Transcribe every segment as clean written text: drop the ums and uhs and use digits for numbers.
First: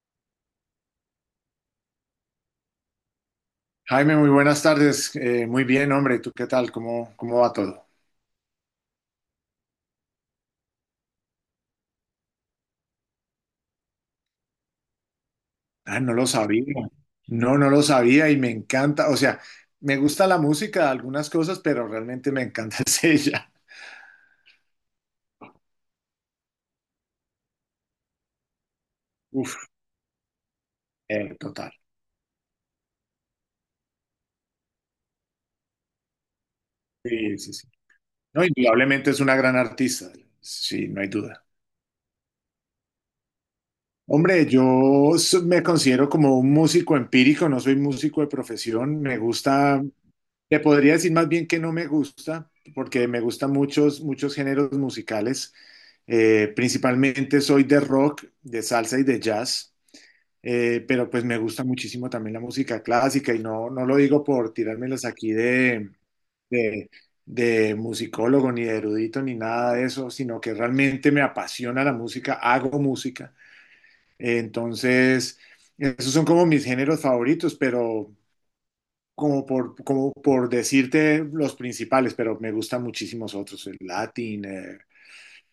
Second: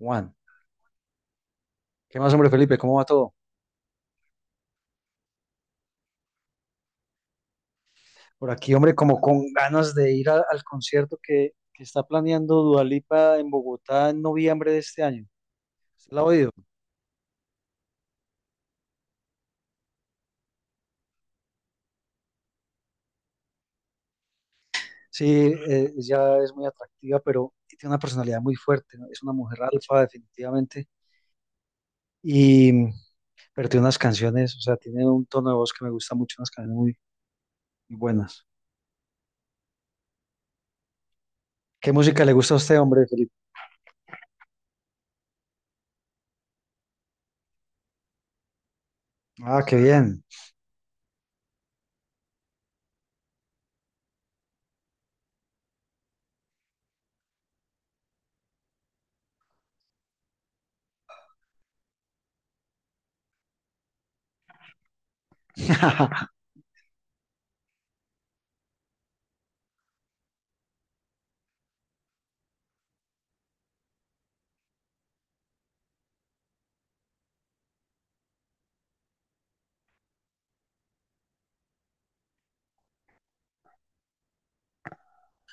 Juan, ¿qué más, hombre, Felipe? ¿Cómo va todo? Jaime, muy buenas tardes. Muy bien, hombre. ¿Tú qué tal? ¿Cómo va todo? Por aquí, hombre, como con ganas de ir al concierto que está planeando Dua Lipa en Bogotá en noviembre de este año. Ah, no ¿Usted la ha lo oído? sabía. No, no lo sabía y me encanta. O sea, me gusta la música, algunas cosas, pero realmente me encanta es ella. Sí, ella es muy atractiva, pero tiene una personalidad muy fuerte, ¿no? Es una Uf, mujer alfa, definitivamente. Total. Y, pero tiene unas canciones, o sea, tiene un tono de voz que me gusta mucho, Sí, sí, sí. muy No, buenas. indudablemente es una gran artista. Sí, no hay duda. ¿Qué música le gusta a usted, hombre, Felipe? Hombre, me considero como un músico empírico, no soy músico de profesión. Me Ah, qué gusta. bien. Te podría decir más bien que no me gusta, porque me gustan muchos, muchos géneros musicales. Principalmente soy de rock, de salsa y de jazz, pero pues me gusta muchísimo también la música clásica y no, no lo digo por tirármelas aquí de, de musicólogo ni de erudito ni nada de eso, sino que realmente me apasiona la música, hago música. Entonces, esos son como mis géneros favoritos, pero como por decirte los principales, pero me gustan muchísimos otros, el Latin,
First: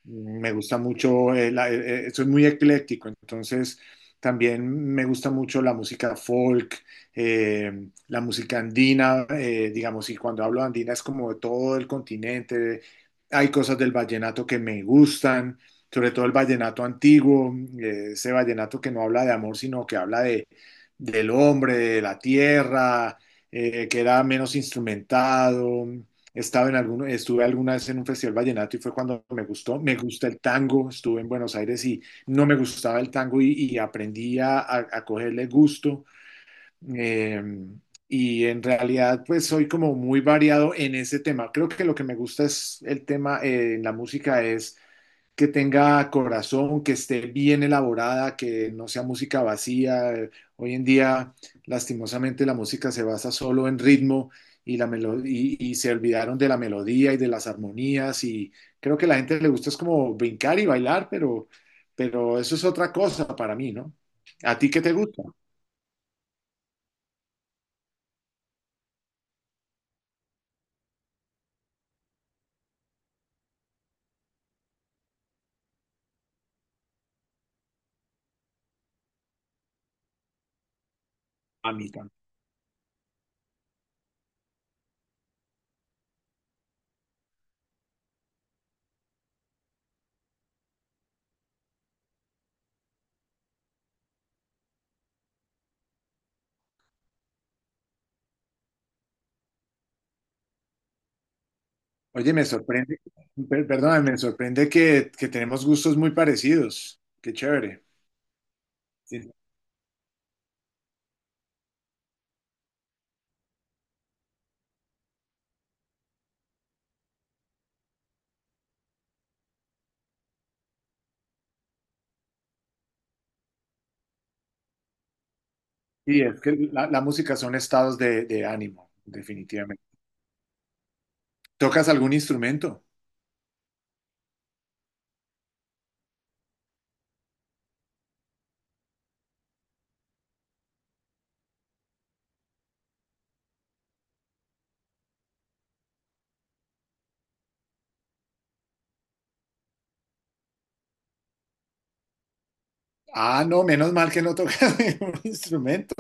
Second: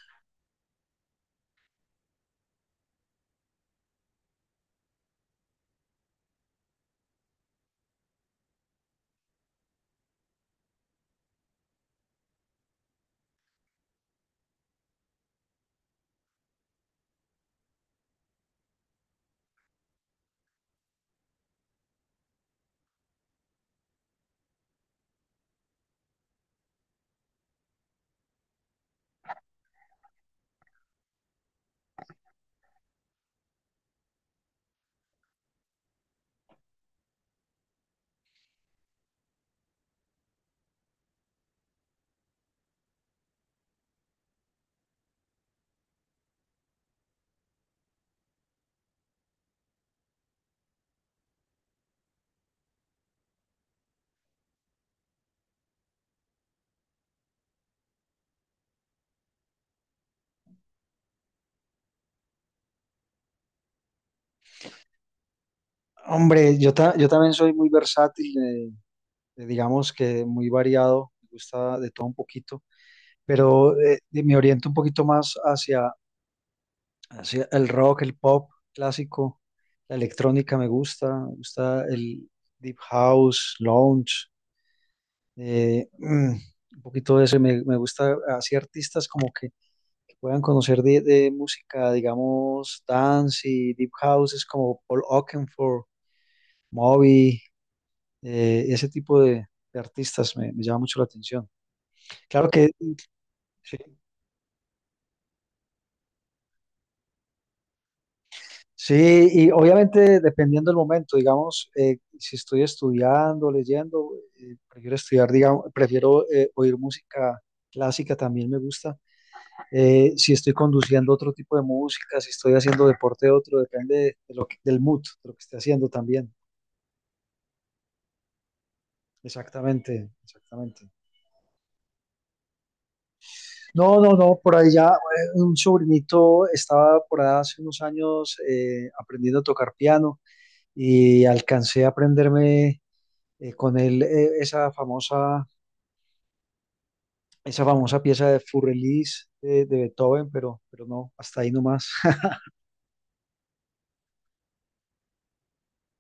me gusta mucho, soy muy ecléctico, entonces también me gusta mucho la música folk, eh, la música andina, digamos, y cuando hablo de andina es como de todo el continente. Hay cosas del vallenato que me gustan, sobre todo el vallenato antiguo, ese vallenato que no habla de amor, sino que habla del hombre, de la tierra, que era menos instrumentado. Estuve alguna vez en un festival vallenato y fue cuando me gustó. Me gusta el tango, estuve en Buenos Aires y no me gustaba el tango y aprendí a cogerle gusto. Eh, y en realidad, pues soy como muy variado en ese tema. Creo que lo que me gusta es el tema en la música es que tenga corazón, que esté bien elaborada, que no sea música vacía. Hoy en día, lastimosamente, la música se basa solo en ritmo y se olvidaron de la melodía y de las armonías y creo que a la gente le gusta es como brincar y bailar, pero eso es otra cosa para mí, ¿no? ¿A ti qué te gusta? Hombre, yo también soy muy versátil. Digamos que muy variado, me gusta de todo un poquito, pero me oriento un poquito más hacia el rock, el pop clásico, la electrónica me A gusta mí también. el deep house, lounge, eh, mm, un poquito de ese, me gusta así artistas que puedan conocer de música, digamos, dance y deep house, es como Paul Oakenfold, Moby, ese tipo de artistas me llama mucho la atención. Oye, me Claro que sorprende, sí. perdóname, me sorprende que tenemos gustos muy parecidos. Qué chévere. Sí, y obviamente dependiendo del momento, digamos, si estoy estudiando, leyendo, prefiero estudiar, digamos, prefiero oír música clásica, también me gusta. Si estoy conduciendo otro tipo de música, si estoy haciendo deporte otro, depende lo del mood, de lo que esté haciendo Sí, también. es que la música son estados de ánimo, definitivamente. Exactamente, exactamente. ¿Tocas algún instrumento? No, no, no, por ahí ya un sobrinito estaba por ahí hace unos años aprendiendo a tocar piano y alcancé a aprenderme con él esa famosa pieza de Furrelis de Beethoven, pero no, hasta ahí nomás. Ah, no, menos mal que no tocas ningún instrumento,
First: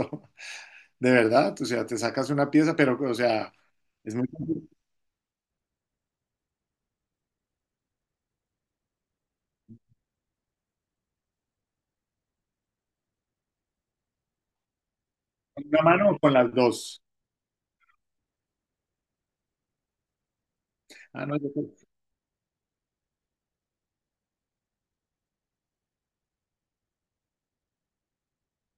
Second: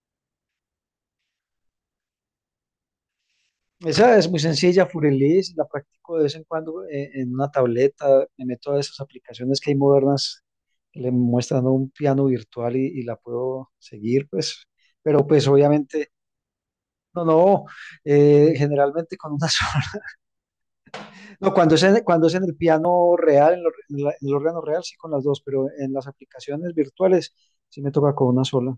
de verdad. O sea, te sacas una pieza, pero, o sea, es Esa muy es muy complicado. sencilla, Furrelis, la practico de vez en cuando en una tableta, me meto a esas aplicaciones que hay modernas que le muestran un piano virtual y la puedo seguir, pues, pero pues ¿Con una obviamente... mano o con las dos? No, no, generalmente con una sola. Ah, no, No, cuando es en el piano real, en, lo- en la- en el órgano real, sí con las dos, pero en las aplicaciones virtuales sí me toca con una sola.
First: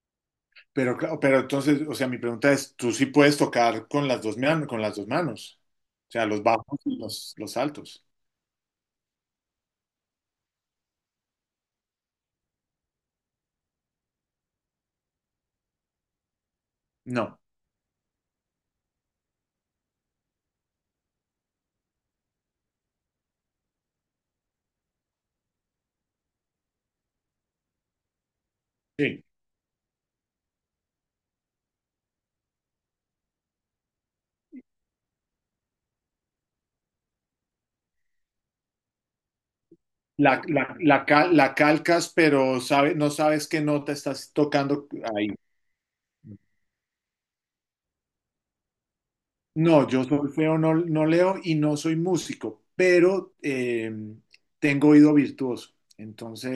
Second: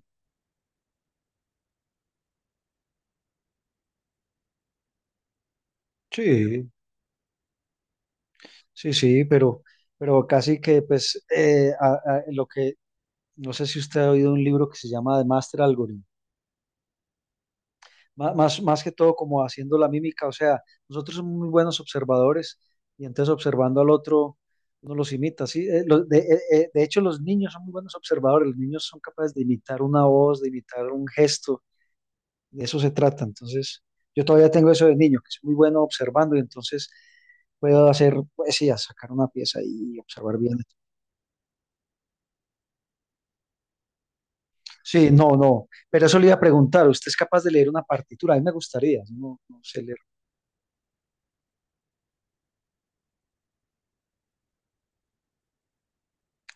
pero, claro, pero entonces, o sea, mi pregunta es, ¿tú sí puedes tocar con las dos, con las dos manos? O sea, los Sí, bajos y los altos. sí, sí, pero casi que, pues, lo que, no sé si usted ha oído un libro que se llama The Master Algorithm. No, Más, más que todo como haciendo la mímica, o sea, nosotros somos muy buenos observadores y entonces observando al otro, uno los imita, sí. De hecho los niños son muy buenos observadores, los niños son sí. capaces de imitar una voz, de imitar un gesto, de eso se trata, entonces yo todavía tengo eso de niño, que es muy bueno observando y entonces puedo hacer poesía, sacar una pieza y La, observar bien. la, la, cal- la calcas, pero no sabes qué nota estás tocando Sí, ahí. no, no. Pero eso le iba a preguntar, ¿usted es capaz de leer una partitura? A mí me gustaría, yo no, no sé No, leer. yo solfeo no, no leo y no soy músico, pero tengo oído virtuoso.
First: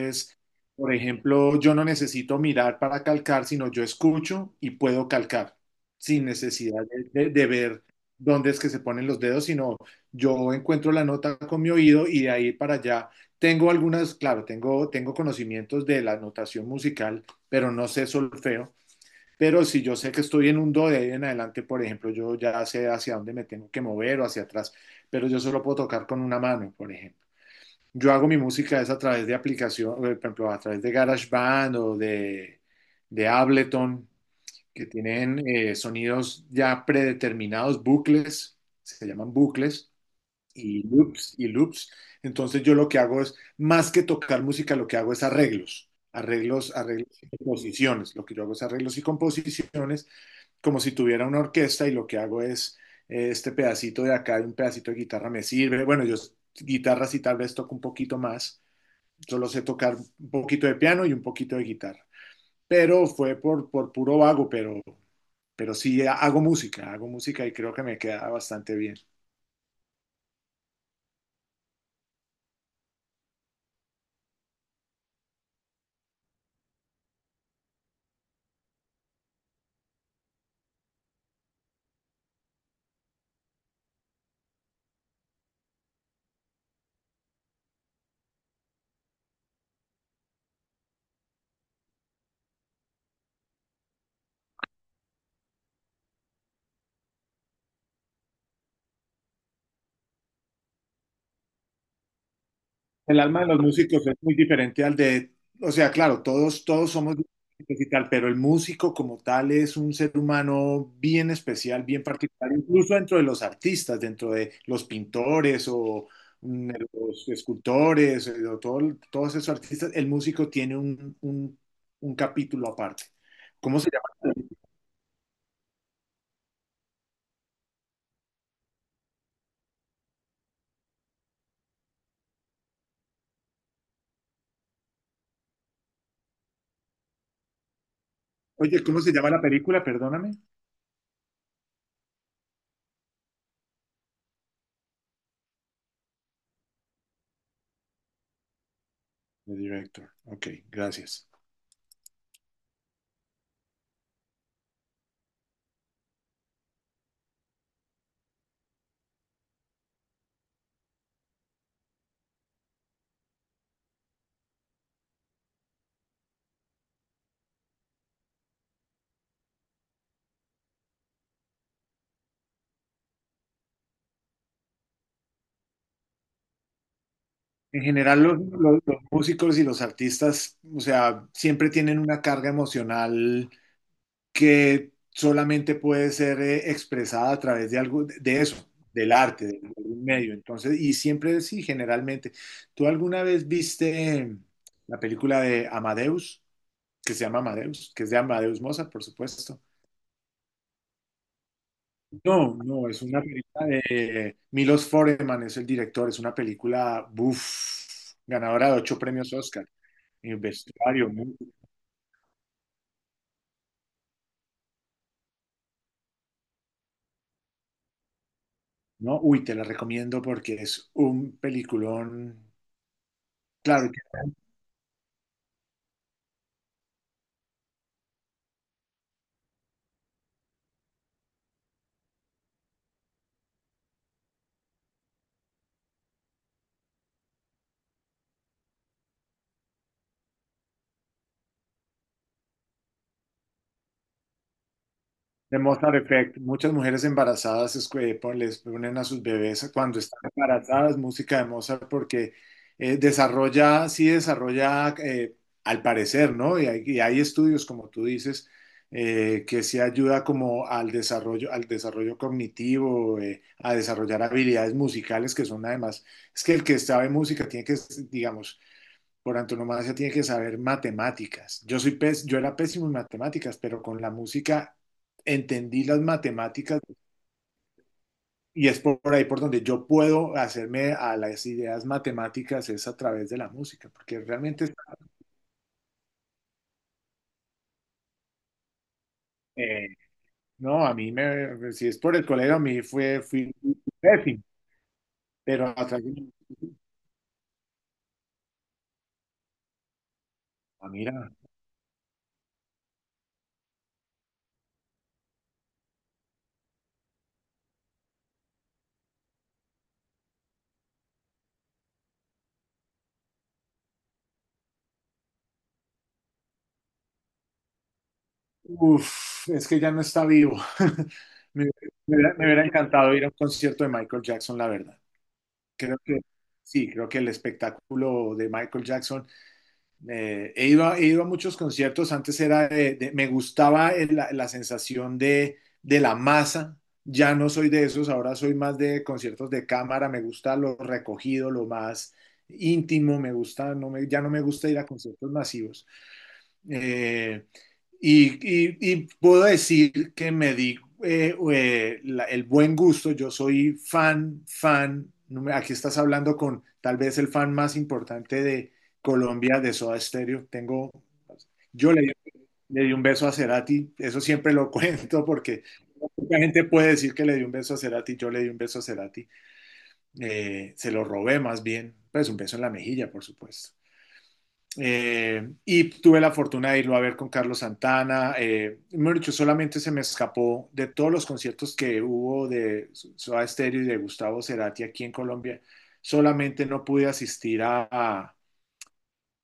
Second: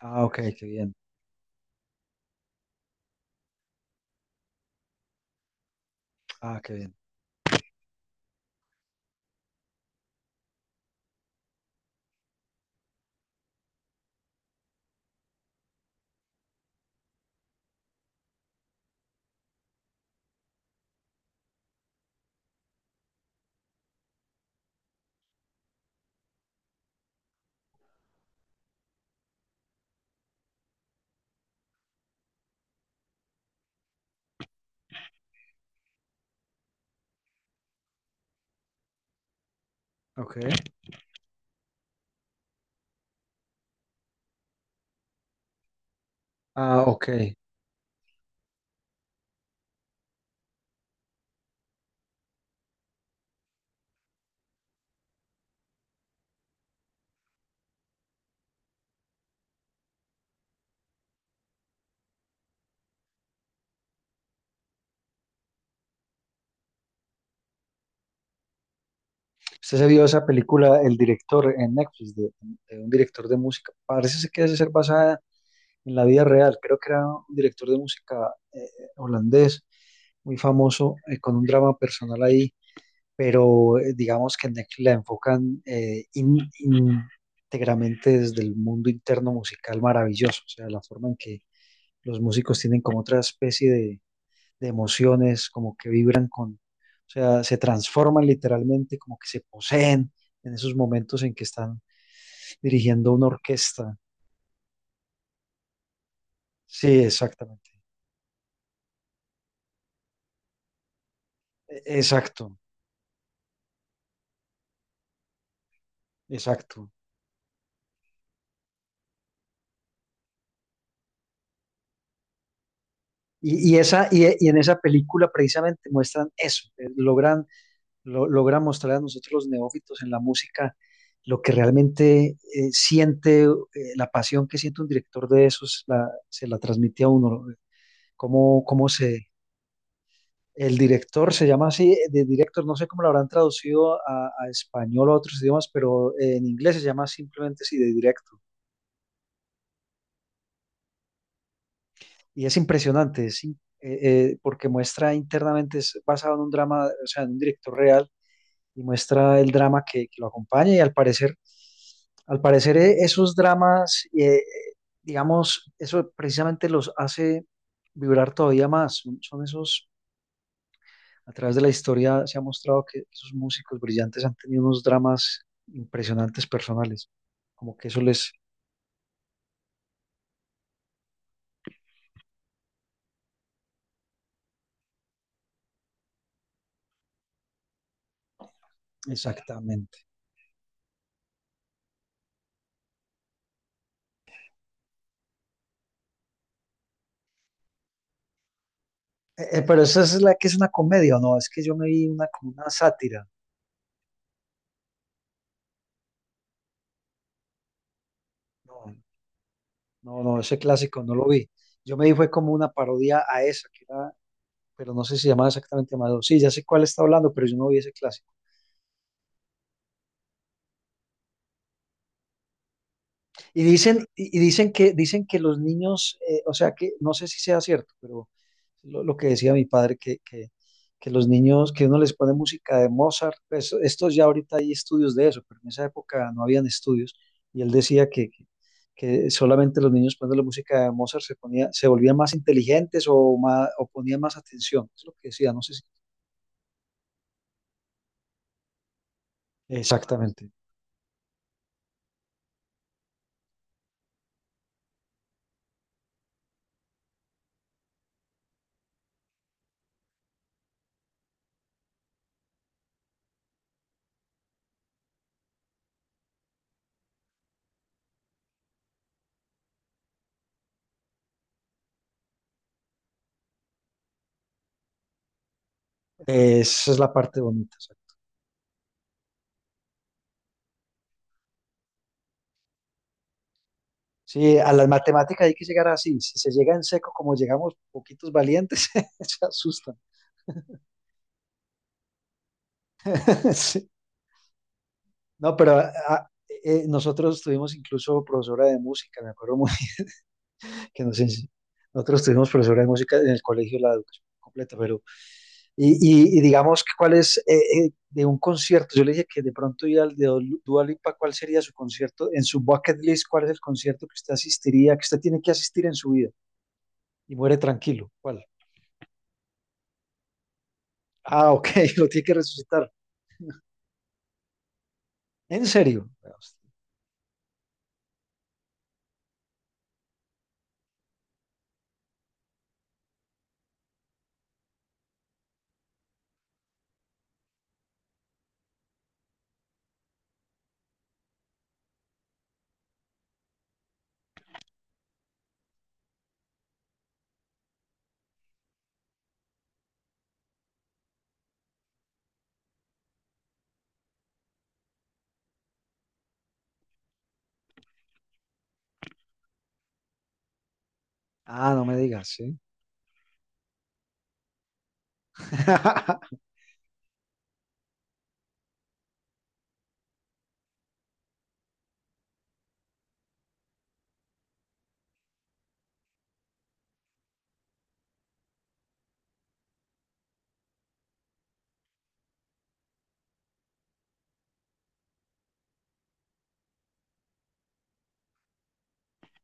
Ah, ok, qué bien. por ejemplo, yo no necesito mirar para calcar, sino yo escucho y puedo calcar sin Ah, qué necesidad bien. de ver dónde es que se ponen los dedos, sino yo encuentro la nota con mi oído y de ahí para allá. Claro, tengo conocimientos de la notación musical, pero no sé solfeo. Pero si yo sé que estoy en un do de ahí en adelante, por ejemplo, yo ya sé hacia dónde me tengo que mover o hacia atrás, pero yo solo puedo tocar con una mano, por ejemplo. Yo hago mi música es a través de aplicación, por ejemplo, a través de GarageBand o de Ableton, que tienen sonidos ya predeterminados, bucles, se llaman bucles, Ok. y loops, y loops. Entonces yo lo que hago es, más que tocar música, lo que hago es arreglos, arreglos, Ah, ok. arreglos y composiciones. Lo que yo hago es arreglos y composiciones como si tuviera una orquesta y lo que hago es este pedacito de acá y un pedacito de guitarra me sirve. Bueno, guitarra sí tal vez toco un poquito más, solo sé tocar un poquito de piano y un poquito de guitarra, pero fue por puro vago, pero sí hago música y creo que me queda bastante bien. ¿Usted se vio esa película, El director en Netflix, de un director de música? Parece ser que debe ser basada en la vida real. Creo que era un director de música holandés, muy famoso, con un drama personal ahí. Pero digamos que en Netflix la enfocan íntegramente desde el mundo interno musical maravilloso, o sea, la forma en que los músicos tienen como otra especie de emociones, como que vibran con, o sea, se transforman literalmente, como que se poseen en esos momentos en que están dirigiendo El una alma de los orquesta. músicos es muy diferente al de, o sea, claro, todos, Sí, todos somos exactamente. diferentes y tal, pero el músico como tal es un ser humano bien especial, bien Exacto, particular, incluso dentro de los artistas, dentro de los pintores o de exacto. los escultores, o todos esos artistas, el músico tiene un capítulo aparte. ¿Cómo se llama? Y en esa película precisamente muestran eso, logra mostrar a nosotros los neófitos en la música lo que realmente siente, la pasión que siente un director de esos, se la transmite a uno. Eh, ¿Cómo, Oye, cómo ¿cómo se se, llama la película? Perdóname. el director se llama así, de director, no sé cómo lo habrán traducido a español o a otros idiomas, pero en inglés se llama simplemente así, de directo. The Director. Ok, gracias. Y es impresionante, porque muestra internamente, es basado en un drama, o sea, en un director real y muestra el drama que lo acompaña y al parecer esos dramas, digamos, eso precisamente los hace vibrar todavía más. Son, son esos, a través de la historia se ha mostrado que esos músicos brillantes han tenido unos dramas impresionantes personales, como En que eso general, les... los músicos y los artistas, o sea, siempre tienen una carga emocional que solamente puede ser expresada a través de algo, de eso, del arte, de algún Exactamente. medio. Entonces, y siempre sí, generalmente. ¿Tú alguna vez viste la película de Amadeus, que se llama Amadeus, que es de Amadeus Mozart, por supuesto? Pero esa es la que es una comedia, ¿o no? Es que yo me vi una, como No, una no, es una sátira. película de Milos Forman, es el director, es una película, buf, ganadora de No, 8 premios Oscar. no, Y no, ese clásico vestuario, no lo vi. Yo me vi fue como una parodia a esa, que era pero no sé si llamaba exactamente Amadeo. Sí, ya sé cuál está hablando, pero yo no vi ese clásico. ¿no? Uy, te la recomiendo porque es un peliculón. Claro, que Y dicen que los niños, o sea que, no sé si sea cierto, pero lo que decía mi padre, que los niños, que uno les pone música de Mozart, pues, estos ya ahorita hay estudios de eso, pero en esa época no habían estudios, y él decía que solamente los niños poniendo la música de Mozart ponía, se volvían más inteligentes o más, o ponían más atención, es lo que decía, de no sé si... Mozart Effect. Muchas mujeres embarazadas es que les ponen a sus bebés cuando están Exactamente, embarazadas música de Mozart porque desarrolla, sí desarrolla, al parecer, ¿no? Y hay estudios, como tú dices, que sí ayuda como al desarrollo cognitivo, a desarrollar habilidades musicales que son además, es que el que sabe música tiene que, digamos, por antonomasia tiene que saber matemáticas. Yo era pésimo en matemáticas, pero con la música entendí las matemáticas esa es la parte bonita. y es por ahí por donde yo puedo hacerme a las ideas matemáticas es a través de la música, porque Sí, realmente a las matemáticas hay que llegar así. Si se llega en seco, como llegamos poquitos valientes, se eh, asustan. no, a mí me si es por el colegio a mí fue fui Sí. pésimo, No, pero pero a través de nosotros tuvimos incluso profesora de música, me acuerdo muy ah, que nos mira, ense- nosotros tuvimos profesora de música en el colegio la educación completa, pero y, y digamos que cuál es de un concierto. Yo le dije que de pronto ir al Dua Lipa, ¿cuál sería su concierto? En su bucket list, ¿cuál es el concierto que usted asistiría, que usted tiene que asistir en su vida? Y muere tranquilo. ¿Cuál? uf, es que ya no está vivo. Ah, Me, ok, lo me tiene que hubiera me hubiera resucitar. encantado ir a un concierto de Michael Jackson, la verdad. ¿En Creo serio? que sí, creo que el espectáculo de Michael Jackson, he ido a muchos conciertos, antes era la sensación de la masa, ya no soy de esos, ahora soy más de conciertos de cámara, me gusta lo recogido, lo más íntimo, me gusta, ya no me gusta ir a conciertos masivos. Eh, y puedo decir que me di el buen gusto. Yo soy fan, fan. No, Aquí estás hablando con tal vez el fan más importante de Colombia, de Soda Stereo. Ah, no Yo me le, digas, sí. le di un beso a Cerati. Eso siempre lo cuento porque mucha gente puede decir que le di un beso a Cerati. Yo le di un beso a Cerati. Se lo robé más bien. Pues un beso en la mejilla, por supuesto. Y tuve la fortuna de irlo a ver con Carlos Santana. Mejor dicho, solamente se me escapó de todos los conciertos que hubo de Soda Stereo y de Gustavo Cerati aquí en Colombia. Solamente no pude asistir a, a,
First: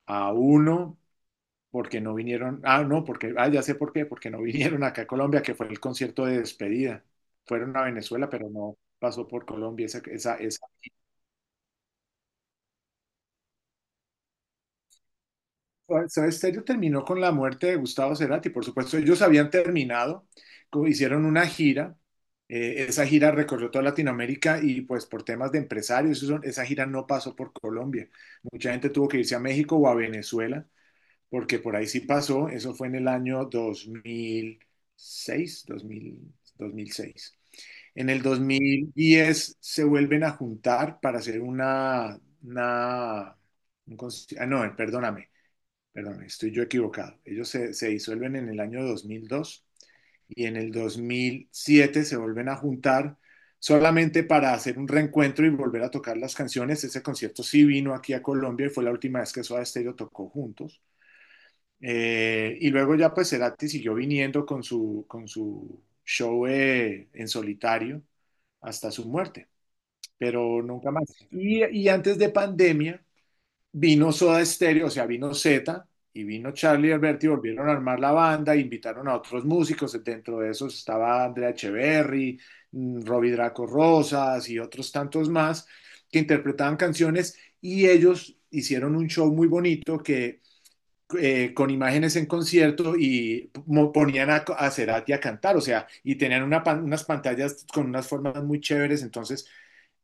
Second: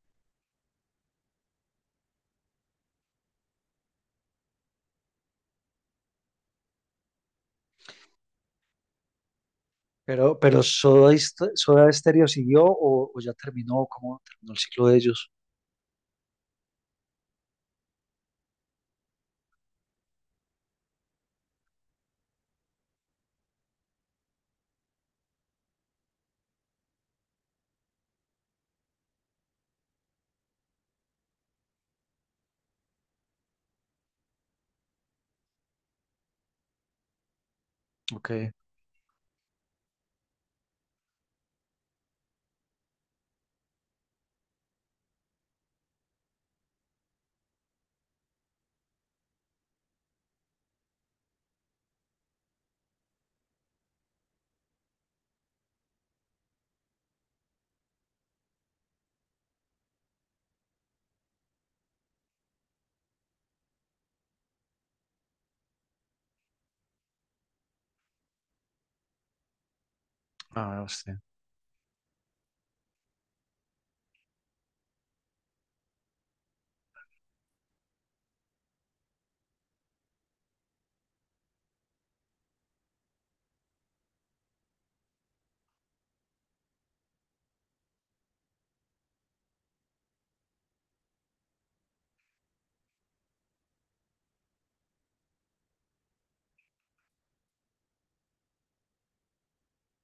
a uno porque no vinieron. Ah, no, porque ya sé por qué, porque no vinieron acá a Colombia, que fue el concierto de despedida. Fueron a Venezuela, pero no pasó por Colombia esa, esa, pero esa Soda Stereo siguió o ya terminó, ¿cómo terminó el ciclo de ellos? Soda Stereo terminó con la muerte de Gustavo Cerati, por supuesto. Ellos habían terminado, hicieron una gira. Esa gira recorrió toda Latinoamérica y pues por temas de empresarios, esa gira no pasó por Colombia. Mucha gente tuvo que irse a México o a Venezuela, porque por ahí sí pasó. Eso fue en el año seis dos mil 2006. En el Ok. 2010 se vuelven a juntar para hacer una ah, no, perdón, estoy yo equivocado. Ellos se disuelven en el año 2002 y en el 2007 se vuelven a juntar solamente para hacer un reencuentro y volver a tocar las canciones. Ese concierto sí vino aquí a Colombia y fue la última vez que Soda Stereo tocó juntos. Y luego ya pues Cerati siguió viniendo con su show en solitario hasta su muerte, pero Ah, nunca más. sí. Y antes de pandemia, vino Soda Stereo, o sea, vino Zeta y vino Charlie y Alberti, volvieron a armar la banda, invitaron a otros músicos, dentro de esos estaba Andrea Echeverry, Robbie Draco Rosas y otros tantos más que interpretaban canciones y ellos hicieron un show muy bonito que con imágenes en concierto y ponían a Cerati a cantar, o sea, y tenían unas pantallas con unas formas muy chéveres, entonces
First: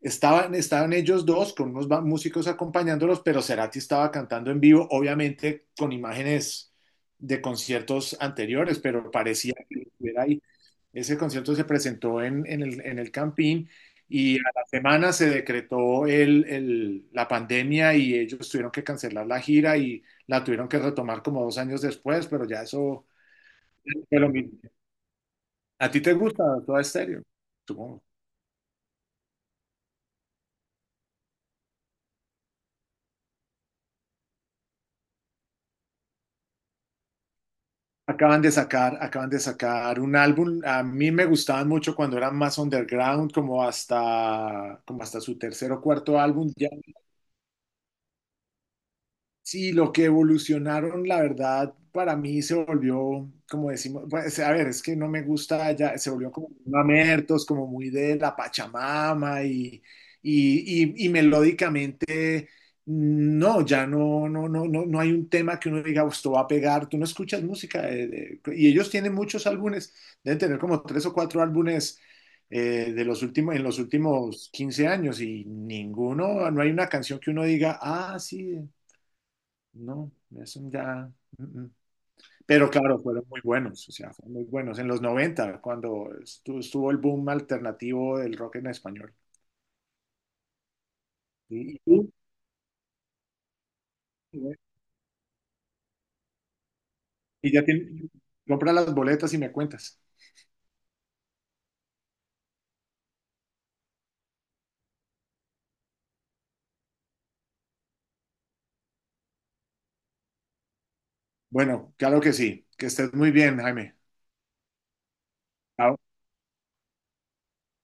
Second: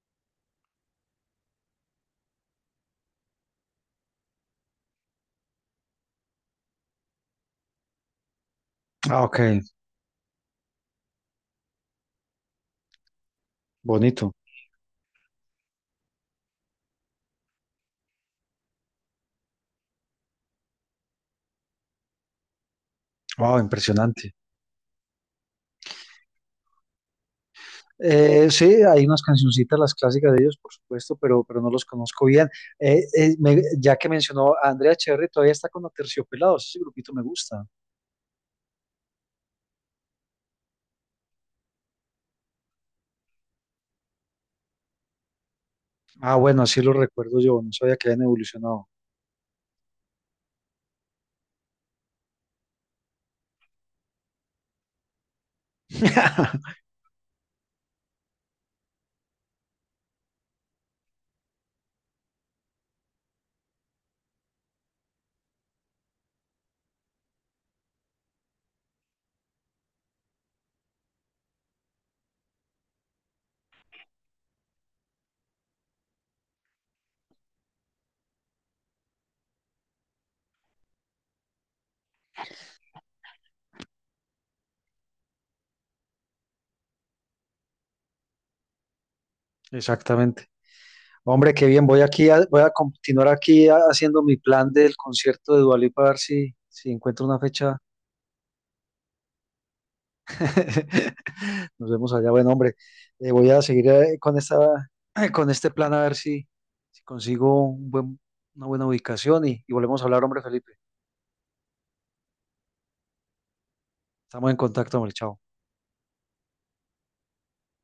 estaban ellos dos con músicos acompañándolos, pero Cerati estaba cantando en vivo, obviamente con imágenes de conciertos anteriores, pero Ah, ok. parecía que estuviera ahí. Ese concierto se presentó en el Campín Bonito. y a la semana se decretó la pandemia y ellos tuvieron que cancelar la gira y la tuvieron que retomar como 2 años después, pero ya eso Wow, fue lo impresionante. mismo. ¿A ti te gusta Toda Estéreo? Supongo. Sí, hay unas cancioncitas, las clásicas de ellos, por supuesto, pero no los conozco bien. Ya que mencionó a Andrea Cherry, todavía está con Aterciopelados. Ese grupito me gusta. Acaban de sacar un álbum. A mí me gustaban mucho cuando eran más underground, como hasta su tercer o cuarto Ah, álbum. bueno, Ya... así lo recuerdo yo. No sabía que habían evolucionado. Sí, lo que evolucionaron, la verdad, para mí se volvió, como decimos, pues, a ver, es que no me gusta ya, se volvió como muy mamertos, como muy de la Pachamama y melódicamente, no, ya no, no hay un tema que uno diga, "Oh, esto va a pegar, tú no escuchas música, y ellos tienen muchos álbumes, deben tener como tres o cuatro álbumes de los últimos, en los últimos 15 años y ninguno, no hay una canción que uno diga, ah, sí. No, eso ya. Mm, mm. Pero claro, fueron muy buenos, o sea, fueron muy buenos. En los 90 cuando estuvo el boom alternativo del rock en español. Exactamente. Hombre, qué Y bien, voy tú, voy a continuar haciendo mi eh, plan del concierto de Dua Lipa, a ver si, si encuentro una y ya fecha. tienes, compra las boletas y me cuentas. Nos vemos allá. Bueno, hombre, voy a seguir con esta, con este plan a ver si, si consigo una buena ubicación y volvemos a hablar, hombre Felipe. Bueno, claro que sí. Que estés muy bien, Jaime. Estamos en contacto, hombre, chao.